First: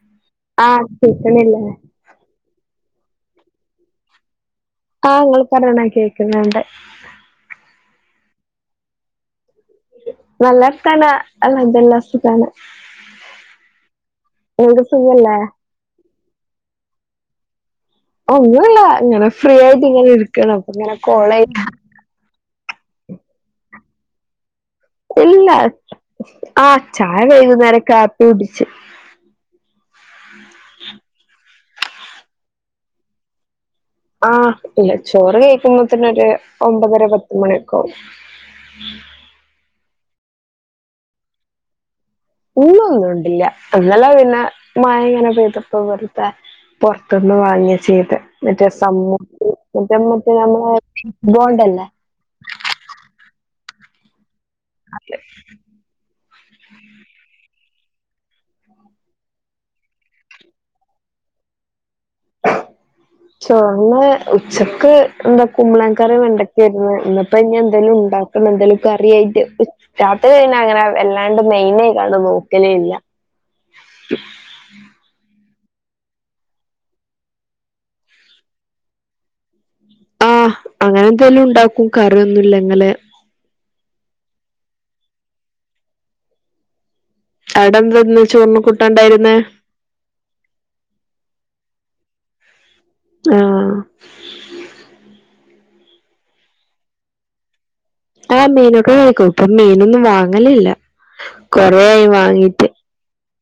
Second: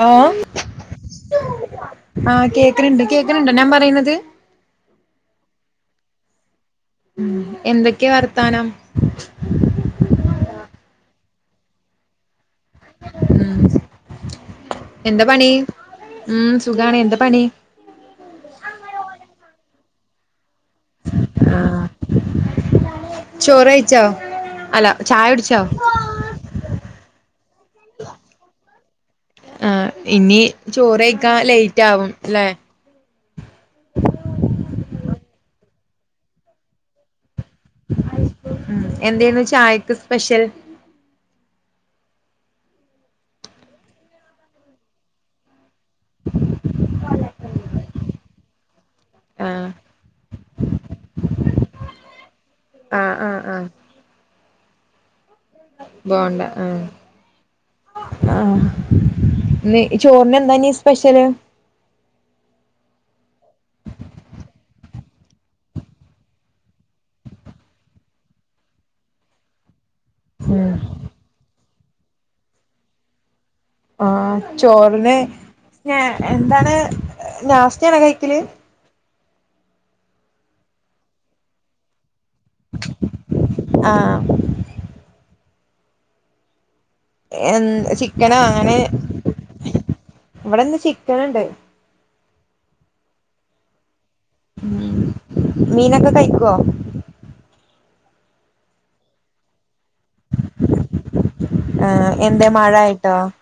Hello ആഹ് കേക്ക്ണില്ലേ ആഹ് കേക്ക്ണ് ഉണ്ട് കേൾക്കണുണ്ടൊ ഞാൻ പറയുന്നത് ആ നിങ്ങള് പറയണത് കേക്ക്ന്നുണ്ട് ഉം എന്തൊക്കെയാ വർത്താനം നല്ല വർത്താനം അൽഹംദുലില്ലാഹ് സുഖാണ് ഉം അവടെ എന്താ സുഖല്ലേ പണി ഉം സുഖാണ്‌. എന്താ പണി ഒന്നുല്ല ഇങ്ങനെ ഫ്രീ ആയിട്ട് ഇങ്ങനെ ഇരിക്കാണ് അപ്പ ഇങ്ങനെ കോൾ ചെയ്തതാ ആഹ് ചോറ് വെയ്ച്ചോ അല്ല ചായ ഇല്ല കുടിച്ചോ ആ ചായ വൈകുന്നേരം കാപ്പി കുടിച്ച് ആ ഇനി ചോറ് വെയ്ക്കാൻ ലേറ്റ് ആവും അല്ലെ ആ ഇല്ല ചോറ് കഴിക്കുമ്പത്തിന് ഒരു ഒമ്പതര പത്ത്മണി ഉം എന്തേന്നു ചായക്ക് സ്പെഷ്യൽ ഒന്നും ഊൺ ഉണ്ടില്ല ഇന്നലെ പിന്നെ മയ ഇങ്ങനെ പെയ്തു ഇന്നലെ ഇപ്പ പൊറത്തന്ന് വാങ്ങാ ചെയ്ത് മറ്റേ സമൂസ ആഹ് [unintelligible] പോലെ തന്നെ നമ്മളേ ബോണ്ടല്ലേ ആഹ് ആഹ് ആഹ് [unintelligible] ബോണ്ട ആഹ് ആഹ് ഇനി ചോറിന് എന്താ ഇഞ്ഞി സ്പെഷ്യല് ചോറ്ന് ഉച്ച ക്ക് എന്താ കുമ്പളങ്ങ കറി വെണ്ടക്കായിരുന്നു ഇഞ്ഞിപ്പോ ഇനി എന്തേലും ഇണ്ടാക്കണം എന്തേലും കറിയായിട്ട് രാത്രി കയ്ഞ്ഞ ഉം അങ്ങനെ വല്ലാണ്ട് മെയിനയിക്കാണ്ട് നോക്കലില്ല ആഹ് ചോറിന് സ്‌ന എന്താണ് നാസ്ത ആണോ കഴിക്കല് ആ അങ്ങനെ എന്തെലും ഇണ്ടാക്കും കറിയൊന്നും ഇല്ലെങ്കില് ആഹ് അവിടെ എ എന്താന്ന് ചിക്കനൊ ചോറിന് അങ്ങനെ കൂട്ടാൻ ഉണ്ടായിരുന്നേ ഇവിടെ ഇന്ന് ചിക്കന്ണ്ട് ആഹ് മീനൊക്കെ കഴിക്കോ ആഹ് മീനൊക്കെ കഴിക്കും ഇപ്പൊ മീനൊന്നും വാങ്ങലില്ല കൊറേ ആയി ആഹ് എന്തേ വാങ്ങീട്ട് [unintelligible]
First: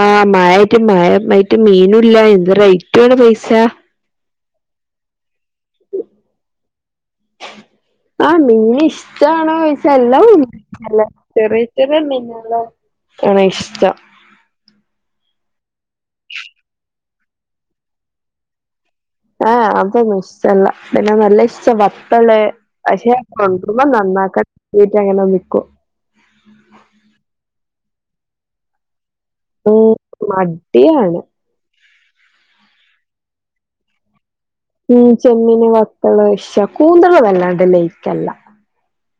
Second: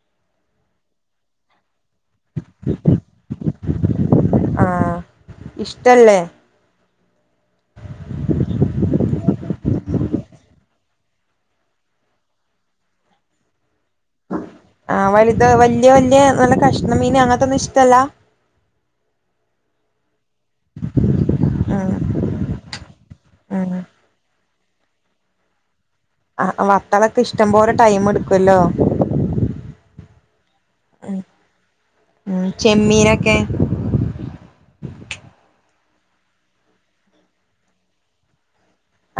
ആ മഴായിട്ട് മായായിട്ട് മീനും ഇല്ല എന്ത്‌ റേറ്റും ആണ് പൈസ ആഹ് ഇഷ്ടല്ലേ ആ മീൻ ഇഷ്ടാണോ ചോയ്ച്ചാ എല്ലാ നല്ല ചെറിയ ചെറിയ മീന് കള് ആണ് ഇഷ്ടം ആ വലുത് വല്ല്യ വല്ല്യ നല്ല കഷ്ണം മീന് അങ്ങനത്തൊന്നും ഇഷ്ടല്ല എ ഏ അതൊന്നും ഇഷ് - ട്ടല്ല പിന്നെ നല്ല ഇഷ്ടം ഉം വത്തല് പക്ഷെ കൊണ്ട് ഉം വരുമ്പോ നന്നാക്കാൻ മടി ആയിട്ട് അങ്ങനെ നിക്കും ആ വത്തലൊക്കെ ഇഷ്ടംപോലെ ടൈം എടുക്കും അല്ലോ ഉം മടിയാണ് ഉം ചെമ്മീനൊക്കെ ഉം ചെമ്മീന്, വത്തല് ഇഷ്ടം കൂന്തള് വല്ലാണ്ട് ലൈക്കല്ല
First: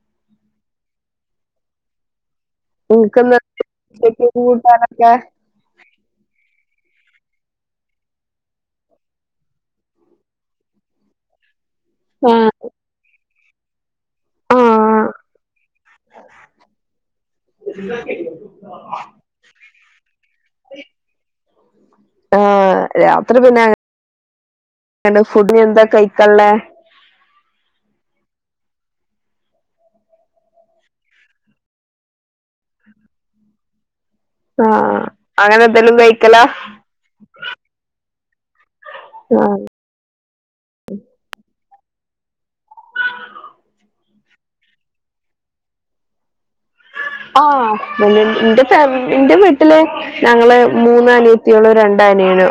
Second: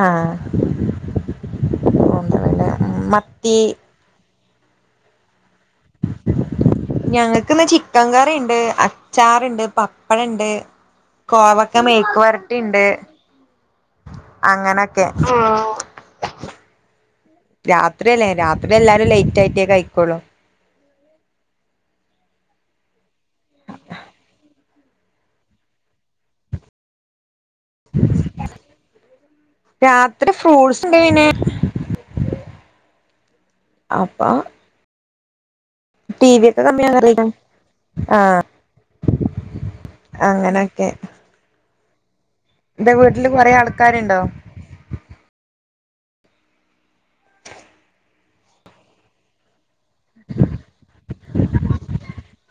ആഹ് [unintelligible] ല്ല നിങ്ങക്ക്ന്ന് എന്തെന്നു ഉച്ചക്ക് കൂട്ടാനൊക്കെ [inaudible] ഞങ്ങക്ക് ഇന്ന് ചിക്കൻ കറി ഇണ്ട്, അച്ചാറ്ണ്ട്, പപ്പടണ്ട്, കോവക്ക മെയ്ക്ക് ആഹ് വരട്ടി ഇണ്ട്. ആഹ് അങ്ങനൊക്കെ രാത്രിയല്ലേ രാത്രി എല്ലാവരും ലേറ്റ് ആയിട്ടേ കയിക്കൊള്ളൂ. ആഹ് രാത്രി പിന്നെ അ എണ് ഫുഡിയെന്താ കഴിക്കാള്ളേ രാത്രി ഫ്രൂട്ട്സ്ണ്ട് ഇൻണ്ടെന് അപ്പാ ആഹ് അങ്ങനെന്തേലും കയിക്കലാ ഒക്കെ കമ്മിയാ കറിയിക്കാം. ആഹ് അങ്ങനെയൊക്കെ നിന്റെ വീട്ടില് കൊറേ ആൾക്കാര്ണ്ടോ ആഹ് ഇന്റ ഫാമ് ഇന്റ വീട്ട് ട്ടില് ഞങ്ങള് മൂന്നനിയത്തികളും രണ്ടനിയനും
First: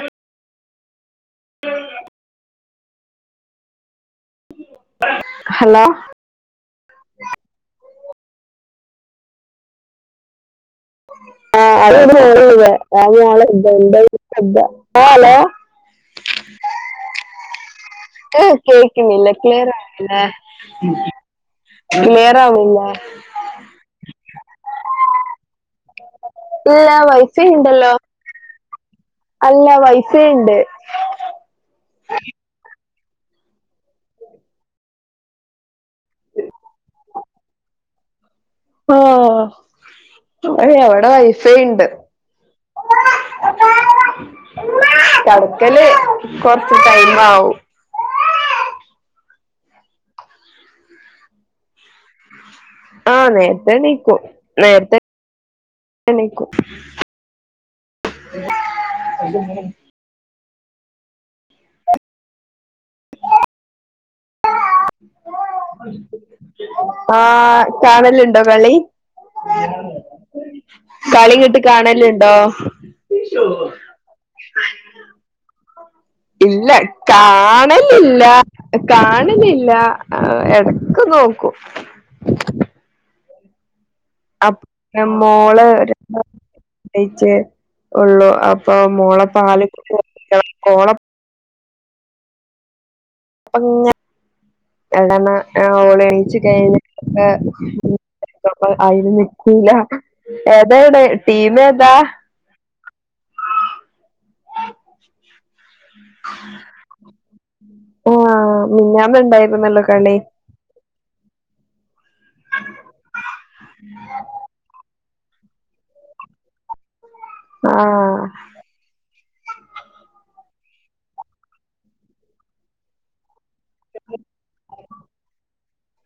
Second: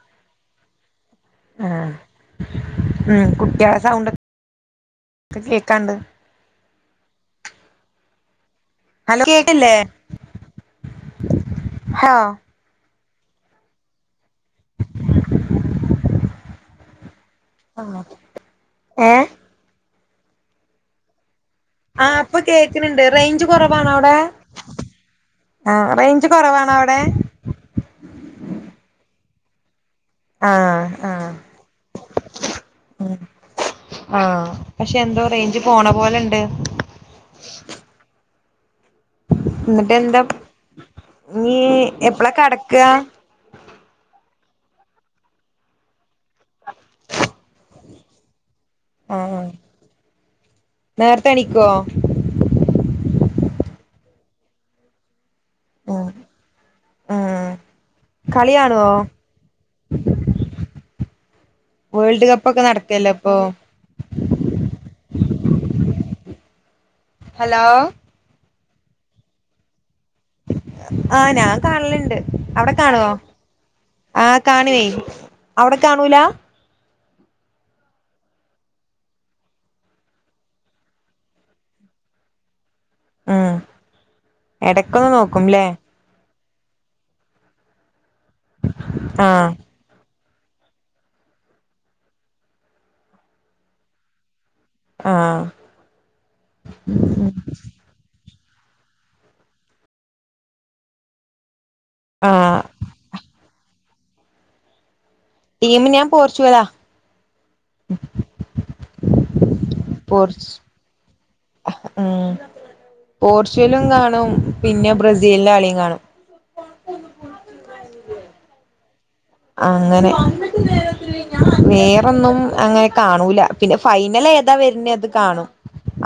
ആഹ് ഉം കുട്ടിളെ സൗണ്ടൊ ക്കെ ഹലോ കേക്കാണ്ട് ഹലോ കേക്കില്ലേ ഏഹ് അത് ഹോ [unintelligible] ആഹ് ഹലോ [inaudible] ആഹ് ക്ക് കേക്കുന്നില്ലേ ക്ലിയറാവുന്നില്ലേ ഉം ആഹ് ഇപ്പൊ കേക്ക്ണ് ണ്ട് റെയ്ഞ്ച് കൊറവാണോ അവടേ ആഹ് റെയ്ഞ്ച് കൊറവാണവടെ ഇപ്പച്ചി ഇണ്ടല്ലോ അല്ല വൈ ആഹ് ആഹ് ഉം ആഹ് പക്ഷെ എന്തോ റെയ്ഞ്ച് പോണ പോലെണ്ട് എന്നിട്ട് എന്താ ആഹ് ഏയ് അവടെ വൈഫൈ നീ ഇണ്ട് എപ്പളാ കെടക്കാ കെടക്കല് കൊറച്ച് ടൈമാവും ആഹാ നേരത്തെ എണീക്കുവോ ആഹ് നേരത്തെ എണീക്കും നേരത്തെ അഹ് എണീക്കും ആഹ് കളി കാണുവോ വേൾഡ് കപ്പൊക്കെ നടക്ക് അല്ലേ ഇപ്പൊ ഹലോ ആഹ് കാണല്ണ്ടോ കളി കളി ആഹ് ഞാൻ ഇങ്ങട്ട് കാണലുണ്ട് കാണല്ണ്ടോ അവിടെ കാണുവോ ആഹ് കാണുവേ അവടെ കാണൂലാ ഇല്ല കാണലില്ലാ ഹ് കാണലില്ലാ ആഹ് എടക്ക് നോക്കും [inaudible] ആഹ് അപ്പ് ന മോള് ഒര് അഹ് എയിച്ചേ ഒള്ളൂ അപ്പ മോള ആഹ് പാല് കു ണ്ടായി കോളം ആഹ് [unintelligible] ഓളെണീച്ച് കഴിഞ്ഞ പിന്നെ അയില് നിക്കൂലാ ഏതാണ് ടീമേതാ ആഹ് ടീമ് ഞാൻ പോർച്ചുഗലാ ആഹ് മിനിഞ്ഞാന്ന്ണ്ടായിരുന് പോർച്ച് ഉം പോർച്ചുഗലും കാണും പിന്നെ ബ്രസീലിന്റെ കളിയും കാണും ആഹ് അങ്ങനെ വേറൊന്നും അങ്ങനെ കാണൂല പിന്നെ ഫൈനലേതാ വെര്ണ് അത് കാണും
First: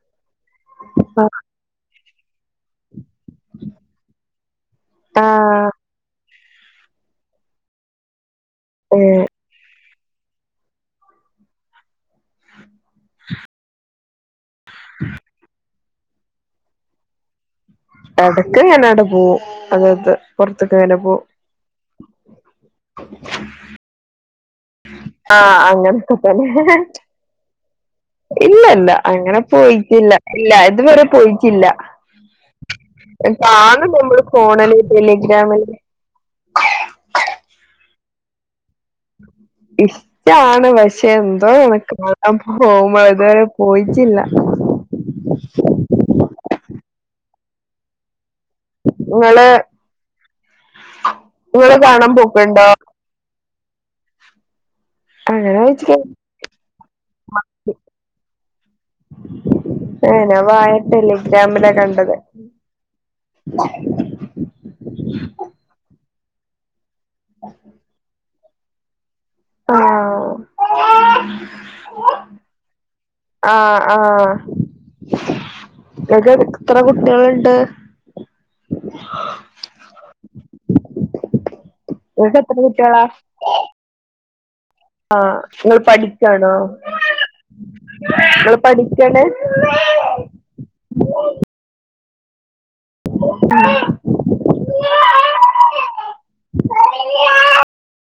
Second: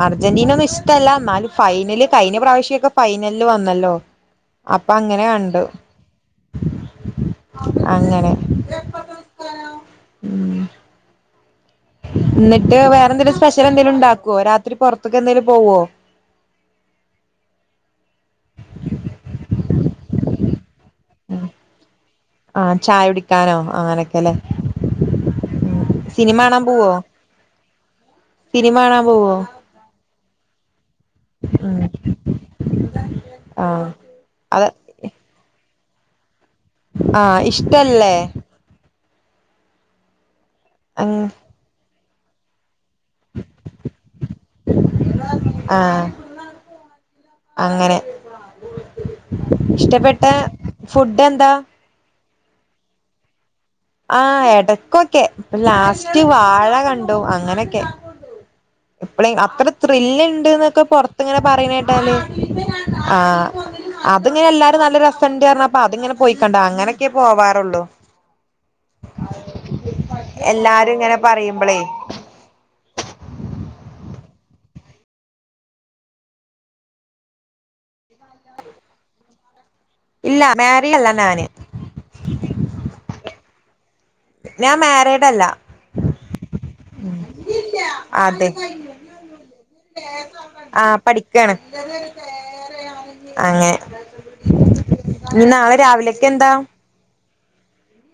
അർജന്റീനൊന്നും ഇഷ്ടല്ല അന്നാലും ഫൈനല് കയിഞ്ഞ പ്രാവശ്യൊക്കെ ഫൈനലില് വന്നല്ലോ അപ്പൊ അങ്ങനെ കണ്ടു ആഹ് അങ്ങനെ ഏഹ് ന്നട്ട് വേറെ എന്തെലും സ്പെഷ്യൽ എന്തേലും ണ്ടാക്കൊ രാത്രി പൊറത്ത്ക്കെന്തെലും പോവോ എടക്ക് ങ്ങനാണ്ട് പോവും അതായത് പൊറത്തേക്ക്ങ്ങനെ പോ ഉ ആഹ് ചായ കുടിക്കാനോ അങ്ങനൊക്കെല്ലേ ആഹ് സിനിമ അങ്ങനക്കതന്നെ കാണാൻ പോവോ ഇല്ല സിനിമ ഇല്ല കാണാൻ പോവോ അങ്ങനെ പോയിറ്റില്ല ഇല്ല ഇതുവരെ പോയിറ്റില്ല ഉം ആ താണ് നമ്മള് അത് ഫോണില് ടെലിഗ്രാമില് ആഹ ഇഷ്ടല്ലേ ഇഷ്ടാണ് പക്ഷെ എന്തോനക്ക് കാണൻ പോകുമ്പഴ് ഇതുവരെ പോയിറ്റില്ല ആഹ് അങ്ങനെ ഇങ്ങള് ഇഷ്ടപ്പെട്ട ഫുഡ് എന്താ ങ്ങള് കാണാൻ പോക്കുണ്ടോ ആഹ് എടക്കൊക്കെ അങ്ങനെ ഇപ്പൊ ചോദിച്ചിട്ട് ലാസ്റ്റ് വാഴ കണ്ടു അങ്ങനെക്കെ അ പ്പള അപ്പള് ഏഹ് ഞാൻ വായ ത്രില്ണ്ട്ന്നൊക്കെ പൊറത്ത്ങ്ങനെ ടെലിഗ്രാമിലാ പറണേട്ടാല് കണ്ടത് ആഹ് അത്ങ്ങനെ എല്ലാരും നല്ല രസണ്ട് പർഞാൽ പ്പ അതിങ്ങനെ പോയിക്കണ്ട അങ്ങനെയൊക്കെ പോവാറുള്ളു ആഹ് എല്ലാരും ഇങ്ങനെ പറയുമ്പളേ ആഹ് ആഹ് ങ്ങൾക് എത്ര കുട്ടിൾണ്ട് ഇല്ല മാരിഡല്ല ഞാന് ഇങ്ങക്കെത്ര കുട്ടേളാ ഞാൻ മാരീ ആഹ് ഇങ്ങള് പഠിക്കണോ അതെ ങ്ങള് പഠിക്കാണ് ആഹ് പഠിക്കാണ് ഏഹ് ഇനി നാളെ രാവിലെക്കെന്താ അല്ല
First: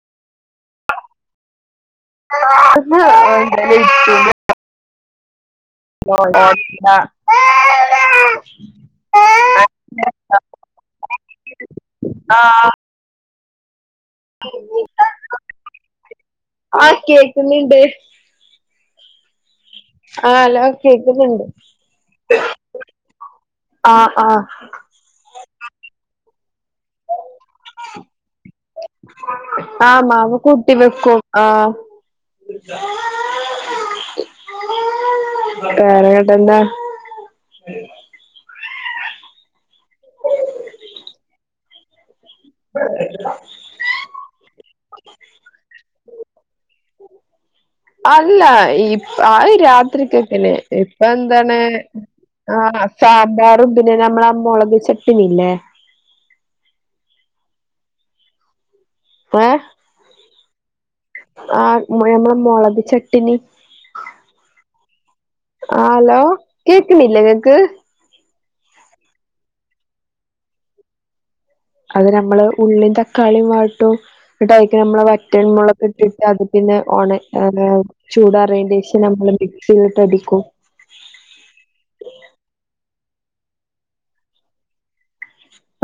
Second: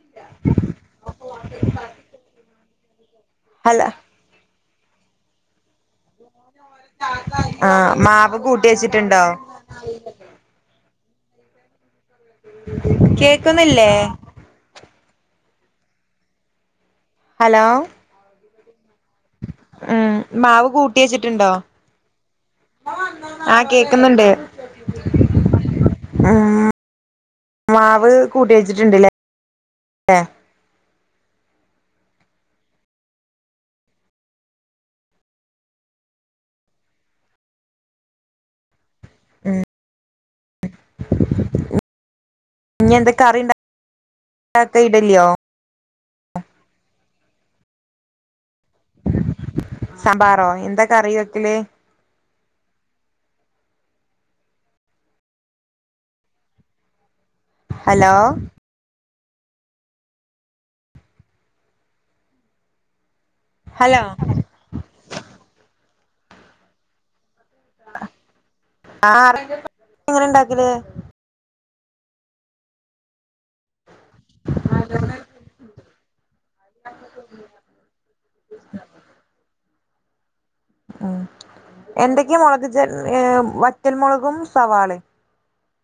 പ്പ [unintelligible] [unintelligible] ആഹ് മാവ് കൂട്ടി വെച്ചിട്ടുണ്ടോ ആഹ് കേക്കുന്നില്ലേ ആ ഹലോ കേക്കുന്നുണ്ട് ഉം ആ ഹലോ മാവ് കൂട്ടി കേക്കുന്നുണ്ട് വെച്ചിട്ടുണ്ടോ ആഹ് ആ കേക്കുന്നുണ്ട് ആ ആഹ് വെച്ചിട്ടുണ്ട്ല്ലേ ആഹ് മാവ് കുട്ടി വെക്കും ആഹ് വേറെ ഇങ്ങട്ട് എന്താ ഉ ഇഞ്ഞി എന്ത കറിണ്ടാ ണ്ടാക്ക ഇട്ലിയോ അല്ല ഇ അയ് സാമ്പാറോ രാത്രിക്കൊക്കല് എന്താ ഇപ്പൊ കറി വെക്കല് എന്താണ് ആഹ് സാമ്പാറും പിന്നെ നമ്മളെ ആ മൊളക് ചട്ടിനില്ലേ ഹലോ ഏഹ് ആഹ് നമ്മളെ മൊളക് ചട്ട്ണി ഹലോ ആഹ് ഹലോ കേക്ണില്ലേ ഇങ്ങക്ക് ആഹ് എങ്ങനെ ഇണ്ടാക്കല് അത് നമ്മള് ഉള്ളി തക്കാളി വാട്ടും ഇന്നട്ട് അയ്ക് നമ്മളെ വറ്റൽ മൊളക്ട്ടിട്ട് അത് പിന്നെ ഒണ [unintelligible] ചൂടാറീന്റെ ശേഷം നമ്മള് മിക്സീല് ഇട്ട് അടിക്കും ഉം എന്തൊക്കേ മൊളക് ഏഹ് വറ്റൽ മൊളകും സവാളേം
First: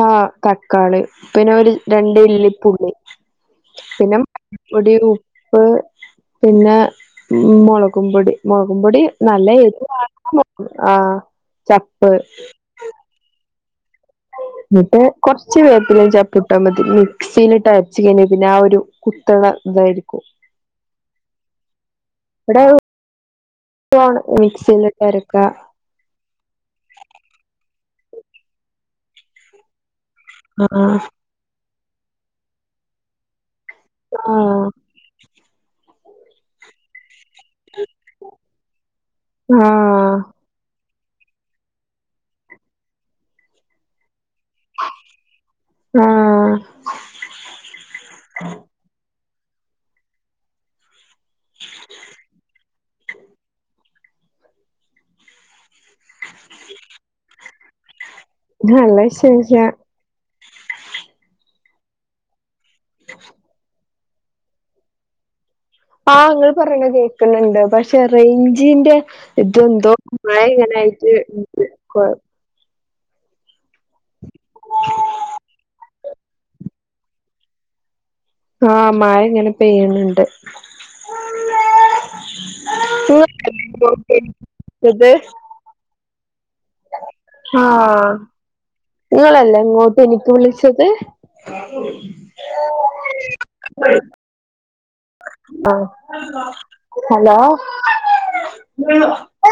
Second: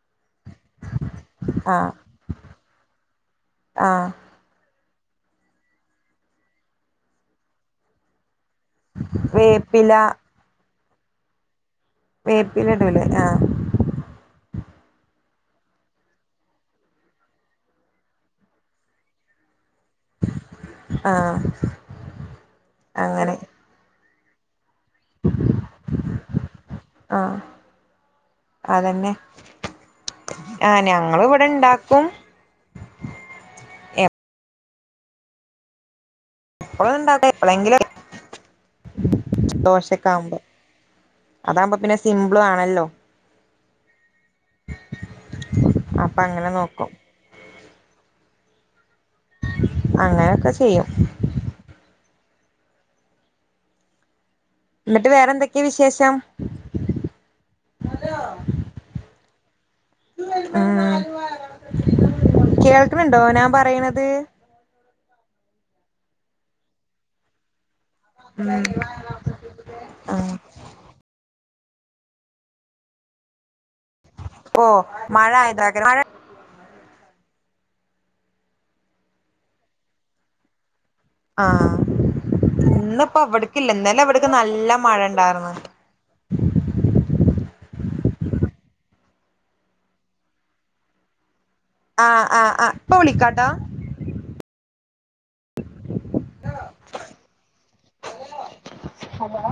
ആഹ് തക്കാളി പിന്നെ ഒര് ആഹ് രണ്ട്ല്ലിപ്പുള്ളി ആഹ് പിന്നെ പൊടി ഉപ്പ് പിന്നെ മൊളകും പൊടി മൊളകും പൊടി നല്ലഎരിവ് വേപ്പില വാണം ആഹ് ചപ്പ് വേപ്പില ഇടുല്ലേ ആഹ് ഇന്ന്ട്ട് കൊർച് വേപ്പിലേം ചപ്പുട്ടാമതി മിക്സീല്ട്ട് അരച്ച് കഴിഞ്ഞ പിന്നെ ആ ഒരു കുത്ത്ണ ഇതായിരിക്കും ആഹ് അങ്ങനെ [unintelligible] മിക്സീല്ട്ട് അരക്കാ ആഹ് അതന്നെ ആഹ് ഞങ്ങള് ഇവടെ ഇണ്ടാക്കും ആഹ് എപ്പളൂണ്ടാവൂല എപ്പ്ളേങ്കിലൊക്കെ ആഹ് ദോശെക്കാവുമ്പോ അതാവുമ്പപ്പൊ സിംമ്പ്ളാണല്ലോ അപ്പൊ അങ്ങനെ നോക്കും ആഹ് അങ്ങനെക്കെ ചെയ്യും ഇന്നട്ട് വേറെന്തെക്കെ വിശേഷം നല്ല വിശേഷം ആഹ് കേക്ക്ണ്ണ്ടോ ഞാൻ പറീണത് ആഹ് ഇങ്ങൾള് പറീണത് കേക്ക്ണ് ണ്ട് പക്ഷേ ഉം റേയ്ഞ്ചിന്റെ ഇതെന്തോ ആഹ് മഴ ഇങ്ങനായ്റ്റ് കൊ ഇപ്പോ മഴ ആയതാകാരം മഴ ആഹ് മഴ ഇങ്ങനെ പെയ്യ്ണ് ണ്ട് ആഹ് ഇന്ന് ഇപ്പൊ ഇവ്ട്ക്കില്ല ഇന്നലെ ഇവ്ട്ക്ക് നല്ല ഇത് മഴണ്ടാർന്ന് ആഹ് ങ്ങളല്ലേ ങ്ങോട്ട് എനിക്ക് വിളിച്ചത്? ആഹ് ആഹ് ആഹ് ഇപ്പ വിളിക്കാട്ടോ. ആഹ് ഹലോ ഹലോ